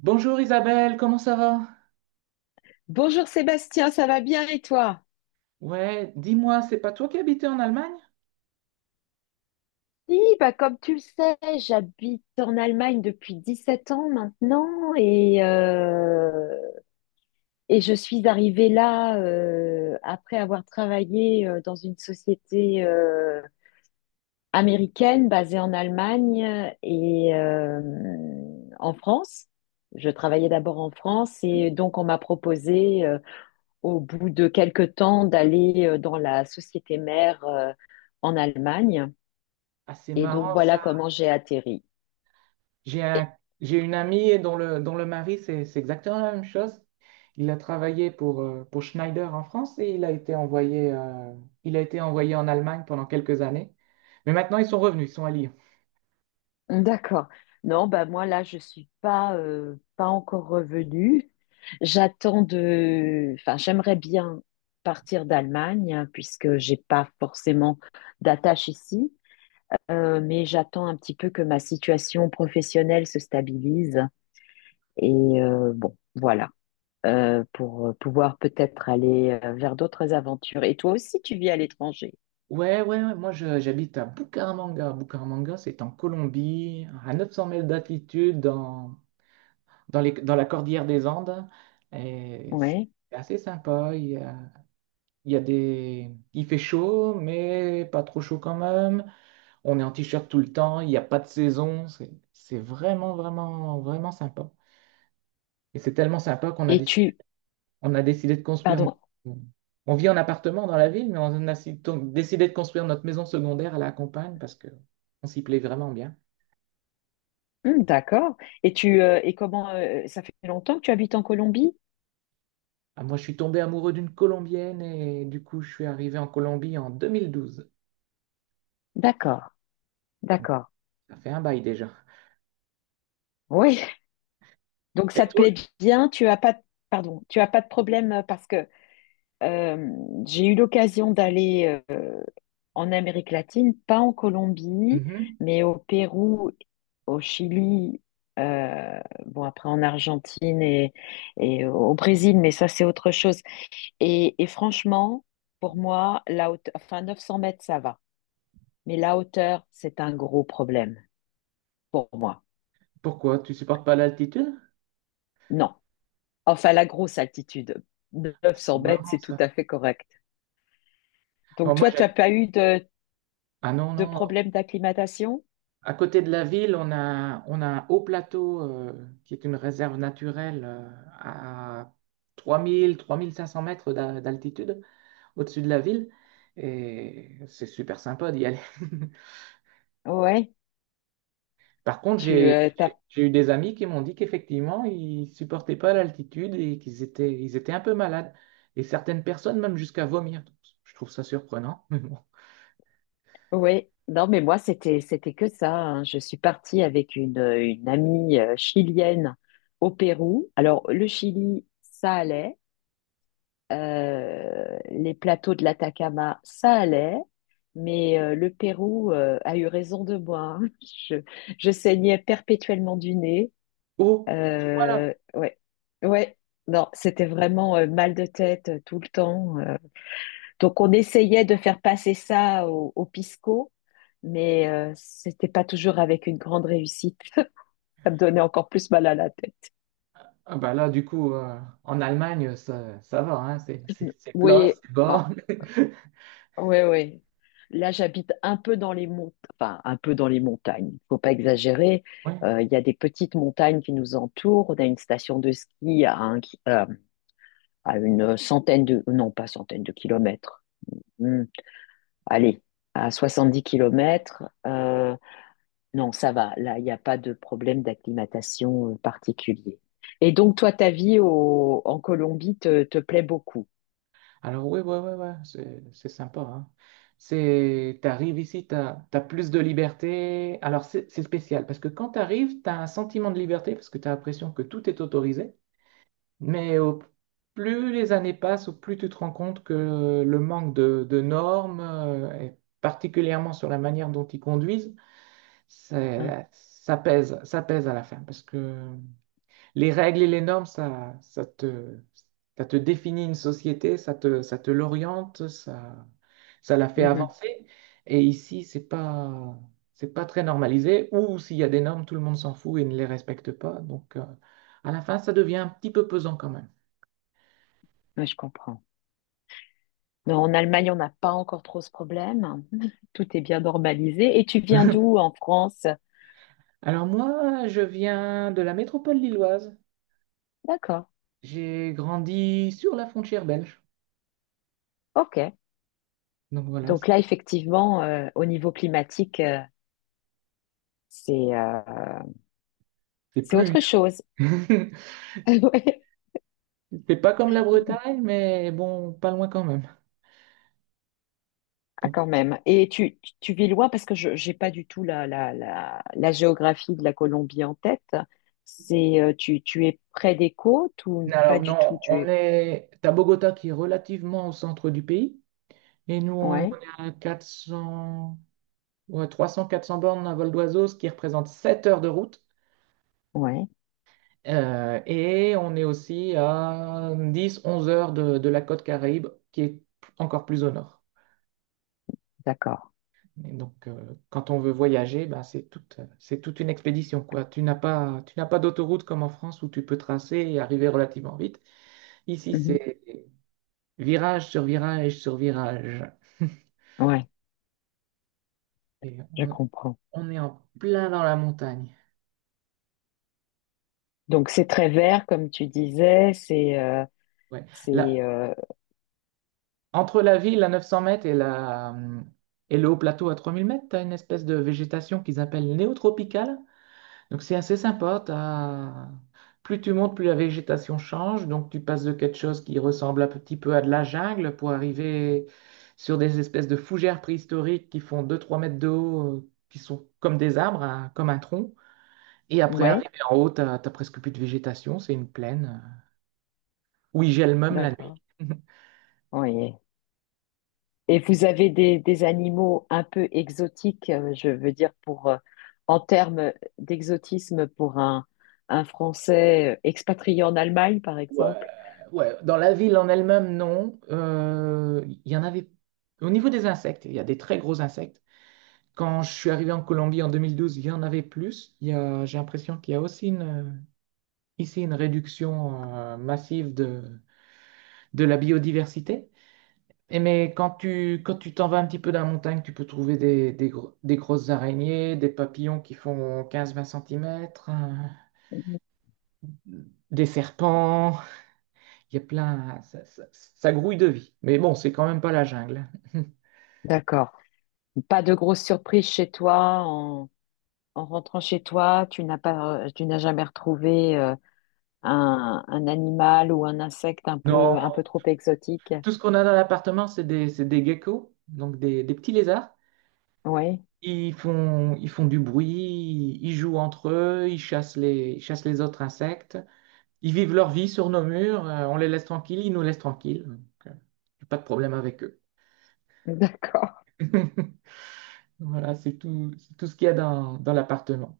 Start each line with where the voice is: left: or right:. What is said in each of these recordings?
right: Bonjour Isabelle, comment ça va?
left: Bonjour Sébastien, ça va bien et toi?
right: Ouais, dis-moi, c'est pas toi qui habitais en Allemagne?
left: Oui, bah comme tu le sais, j'habite en Allemagne depuis 17 ans maintenant et, euh, et je suis arrivée là après avoir travaillé dans une société américaine basée en Allemagne en France. Je travaillais d'abord en France et donc on m'a proposé au bout de quelques temps d'aller dans la société mère en Allemagne.
right: Ah, c'est
left: Et donc
right: marrant
left: voilà
right: ça.
left: comment j'ai atterri.
right: J'ai un-
left: Et-
right: j'ai une amie dont le mari, c'est exactement la même chose. Il a travaillé pour Schneider en France et il a été envoyé, il a été envoyé en Allemagne pendant quelques années. Mais maintenant, ils sont revenus, ils sont à Lyon.
left: D'accord. Non, bah moi là, je suis pas pas encore revenue. J'attends de, enfin, j'aimerais bien partir d'Allemagne hein, puisque j'ai pas forcément d'attache ici. Mais j'attends un petit peu que ma situation professionnelle se stabilise et bon, voilà. Pour pouvoir peut-être aller vers d'autres aventures. Et toi aussi, tu vis à l'étranger,
right: Ouais, ouais, ouais, j'habite à Bucaramanga. Bucaramanga, c'est en Colombie, à 900 mètres d'altitude, dans dans la cordillère des Andes. Et
left: ouais.
right: c'est assez sympa. Il y a des. Il fait chaud, mais pas trop chaud quand même. On est en t-shirt tout le temps. Il n'y a pas de saison. C'est vraiment, vraiment, vraiment sympa. Et c'est tellement sympa
left: Et tu,
right: on a décidé de construire.
left: pardon.
right: On vit en appartement dans la ville, mais on a décidé de construire notre maison secondaire à la campagne parce que on s'y plaît vraiment bien.
left: D'accord. Et comment ça fait longtemps que tu habites en Colombie?
right: Ah, moi, je suis tombé amoureux d'une Colombienne et du coup, je suis arrivé en Colombie en 2012.
left: D'accord, d'accord.
right: Ça fait un bail déjà.
left: Oui. Donc
right: Et
left: ça te
right: toi?
left: plaît bien. Tu as pas de- pardon, tu as pas de problème parce que euh, j'ai eu l'occasion d'aller en Amérique latine, pas en Colombie,
right: Mhm.
left: mais au Pérou, au Chili. euh, bon après en Argentine et au Brésil, mais ça c'est autre chose. Et franchement, pour moi, enfin 900 mètres, ça va. Mais la hauteur, c'est un gros problème pour moi.
right: Pourquoi? Tu supportes pas l'altitude?
left: Non. Enfin, la grosse altitude,
right: C'est
left: 900 mètres,
right: marrant
left: c'est tout
right: ça.
left: à fait correct.
right: Bon,
left: Donc,
right: moi
left: toi, tu n'as
right: j'aime.
left: pas eu
right: Ah non,
left: de
right: non.
left: problème d'acclimatation?
right: À côté de la ville, on a un haut plateau qui est une réserve naturelle à 3 500 mètres d'altitude au-dessus de la ville. Et c'est super sympa d'y aller.
left: Ouais.
right: Par contre,
left: Tu, euh, t'as...
right: j'ai eu des amis qui m'ont dit qu'effectivement, ils supportaient pas l'altitude et qu'ils étaient un peu malades. Et certaines personnes même jusqu'à vomir. Donc, je trouve ça surprenant. Mais bon.
left: Ouais. Non, mais moi, c'était que ça, hein. Je suis partie avec une amie chilienne au Pérou. Alors, le Chili, ça allait. Les plateaux de l'Atacama, ça allait, mais le Pérou a eu raison de moi, hein. Je, je saignais perpétuellement du nez.
right: Oh, voilà.
left: Ouais, ouais. Non, c'était vraiment mal de tête tout le temps. Donc on essayait de faire passer ça au pisco, mais c'était pas toujours avec une grande réussite. Ça me donnait encore plus mal à la tête.
right: Ah bah là, du coup, en Allemagne, ça va, hein, c'est plat,
left: Oui,
right: c'est bas.
left: ouais, ouais. Là, j'habite un peu dans les monts, enfin, un peu dans les montagnes. Faut pas exagérer.
right: Ouais.
left: Il y a des petites montagnes qui nous entourent. On a une station de ski à une centaine de, non, pas centaine de kilomètres. Hmm. Allez, à 70 kilomètres. Non, ça va. Là, il n'y a pas de problème d'acclimatation particulier. Et donc, toi, en Colombie te, te plaît beaucoup.
right: Alors oui, ouais, ouais, ouais, c'est sympa. Hein. C'est, t'arrives ici, t'as, t'as plus de liberté. Alors c'est spécial parce que quand t'arrives, t'as un sentiment de liberté parce que t'as l'impression que tout est autorisé. Mais au- Plus les années passent, au plus tu te rends compte que le manque de normes, et particulièrement sur la manière dont ils conduisent,
left: Hein.
right: ça pèse à la fin. Parce que les règles et les normes, ça, ça te définit une société, ça te l'oriente, ça la fait
left: Mhm.
right: avancer. Et ici, c'est pas très normalisé. Ou s'il y a des normes, tout le monde s'en fout et ne les respecte pas. Donc, à la fin, ça devient un petit peu pesant quand même.
left: Ouais, je comprends. Non, en Allemagne, on n'a pas encore trop ce problème. Tout est bien normalisé. Et tu viens d'où en France?
right: Alors moi, je viens de la métropole lilloise.
left: D'accord.
right: J'ai grandi sur la frontière belge.
left: OK.
right: Donc voilà,
left: Donc là, effectivement, au niveau climatique, c'est euh,
right: c'est
left: c'est
right: plus
left: autre chose.
right: vieux.
left: Ouais.
right: C'est pas comme la Bretagne, mais bon, pas loin quand même.
left: Ah,
right: Donc,
left: quand même. Et tu vis loin parce que je j'ai pas du tout la géographie de la Colombie en tête. Tu es près des côtes ou pas
right: alors
left: du tout?
right: non,
left: Tu
right: on
left: es...
right: est à Bogota qui est relativement au centre du pays. Et nous, on
left: Ouais,
right: est à 400, ouais, 300-400 bornes à vol d'oiseau, ce qui représente 7 heures de route.
left: ouais,
right: Et on est aussi à 10-11 heures de la côte Caraïbe, qui est encore plus au nord.
left: d'accord.
right: Et donc, quand on veut voyager, ben, c'est toute une expédition, quoi. Tu n'as pas d'autoroute comme en France où tu peux tracer et arriver relativement vite. Ici,
left: Mhm.
right: c'est virage sur virage sur virage.
left: Ouais,
right: Et
left: je comprends.
right: on est en plein dans la montagne.
left: Donc c'est très vert, comme tu disais,
right: Ouais.
left: c'est
right: Là, entre la ville à 900 mètres et le haut plateau à 3000 mètres, tu as une espèce de végétation qu'ils appellent néotropicale. Donc c'est assez sympa. Plus tu montes, plus la végétation change. Donc tu passes de quelque chose qui ressemble un petit peu à de la jungle pour arriver sur des espèces de fougères préhistoriques qui font 2-3 mètres de haut, qui sont comme des arbres, hein, comme un tronc. Et après,
left: ouais,
right: arriver en haut, t'as, t'as presque plus de végétation. C'est une plaine où il gèle même la nuit.
left: d'accord. Oui. Et vous avez des animaux un peu exotiques, je veux dire pour en termes d'exotisme pour un Français expatrié en Allemagne, par
right: Ouais,
left: exemple.
right: ouais. Dans la ville en elle-même, non. Il y en avait. Au niveau des insectes, il y a des très gros insectes. Quand je suis arrivé en Colombie en 2012, il y en avait plus. J'ai l'impression qu'il y a aussi une, ici une réduction massive de la biodiversité. Et mais quand tu t'en vas un petit peu dans la montagne, tu peux trouver des grosses araignées, des papillons qui font 15-20 cm, des serpents. Il y a plein. Ça grouille de vie. Mais bon, c'est quand même pas la jungle.
left: D'accord. Pas de grosse surprise chez toi en rentrant chez toi, tu n'as pas tu n'as jamais retrouvé un animal ou un insecte un
right: Non,
left: peu trop exotique.
right: tout ce qu'on a dans l'appartement, c'est des geckos, donc des petits lézards.
left: Oui,
right: Ils font du bruit, ils jouent entre eux, ils chassent les autres insectes, ils vivent leur vie sur nos murs, on les laisse tranquilles, ils nous laissent tranquilles. Donc, euh, j'ai pas de problème avec eux.
left: d'accord.
right: Voilà, c'est tout ce qu'il y a dans, dans l'appartement.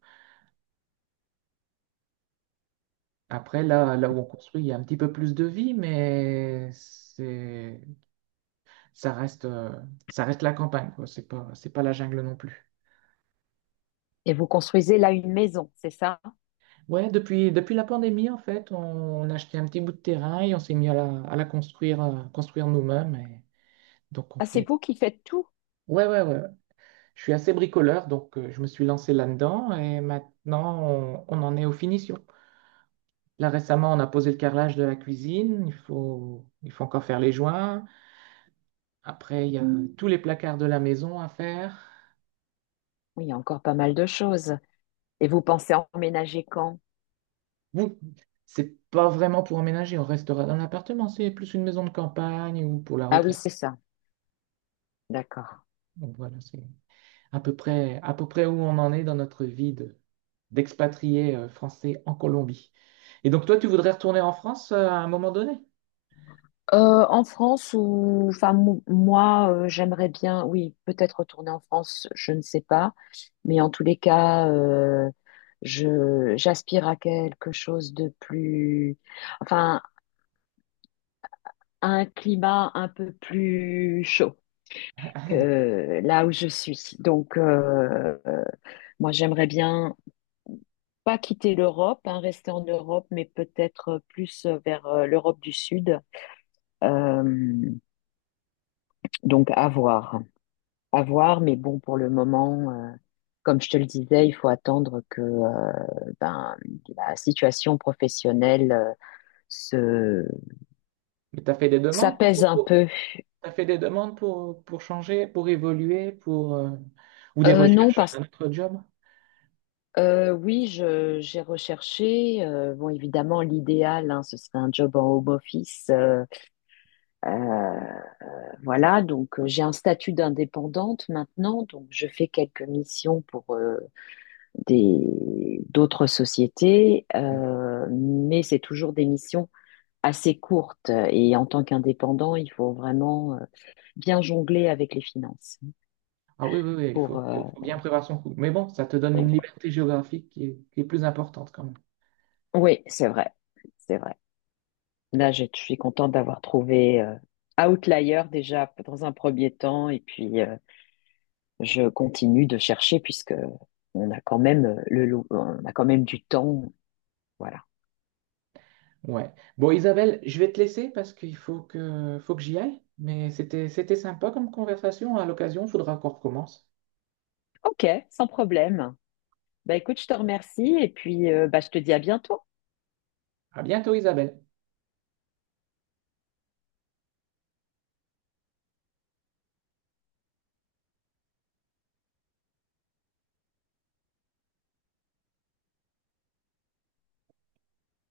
right: Après, là où on construit, il y a un petit peu plus de vie, mais ça reste, euh, ça reste la campagne, quoi. C'est pas la jungle non plus.
left: Et vous construisez là une maison, c'est ça?
right: Ouais, depuis la pandémie, en fait, on a acheté un petit bout de terrain et on s'est mis à la construire, construire nous-mêmes. Et donc, on
left: Ah, c'est
right: fait.
left: vous qui faites tout?
right: Ouais, ouais, ouais. Je suis assez bricoleur, donc je me suis lancé là-dedans et maintenant, on en est aux finitions. Là, récemment, on a posé le carrelage de la cuisine. Il faut encore faire les joints. Après, il y a tous les placards de la maison à faire.
left: Oui, il y a encore pas mal de choses. Et vous pensez emménager quand?
right: Bon, c'est pas vraiment pour emménager. On restera dans l'appartement. C'est plus une maison de campagne ou pour la
left: Ah oui,
right: retraite.
left: c'est ça. D'accord.
right: Donc, voilà, c'est à peu près où on en est dans notre vie d'expatrié français en Colombie. Et donc, toi, tu voudrais retourner en France à un moment donné?
left: En France ou enfin mou- moi j'aimerais bien oui peut-être retourner en France je ne sais pas, mais en tous les cas je j'aspire à quelque chose de plus, enfin à un climat un peu plus chaud que là où je suis donc moi j'aimerais bien pas quitter l'Europe, hein, rester en Europe, mais peut-être plus vers l'Europe du Sud. Euh, donc à voir, mais bon, pour le moment, comme je te le disais, il faut attendre que ben, la situation professionnelle se
right: Mais tu as fait des demandes
left: s'apaise un peu.
right: t'as fait des demandes pour changer, pour évoluer, pour, ou des
left: Non,
right: recherches
left: parce que
right: d'un autre job?
left: oui, j'ai recherché. Bon, évidemment, l'idéal, hein, ce serait un job en home office. Euh, Voilà, donc j'ai un statut d'indépendante maintenant, donc je fais quelques missions pour des d'autres sociétés, mais c'est toujours des missions assez courtes. Et en tant qu'indépendant, il faut vraiment bien jongler avec les finances.
right: Ah oui, oui, oui,
left: Pour
right: faut bien prévoir son coup. Mais bon, ça te donne une liberté géographique qui est plus importante quand même.
left: oui, c'est vrai, c'est vrai. Là, je suis contente d'avoir trouvé Outlier déjà dans un premier temps, et puis je continue de chercher puisque on a quand même on a quand même du temps. Voilà.
right: Ouais. Bon, Isabelle, je vais te laisser parce qu'faut que j'y aille. Mais c'était sympa comme conversation. À l'occasion, il faudra qu'on recommence.
left: Ok, sans problème. Bah écoute, je te remercie et puis bah, je te dis à bientôt.
right: À bientôt, Isabelle.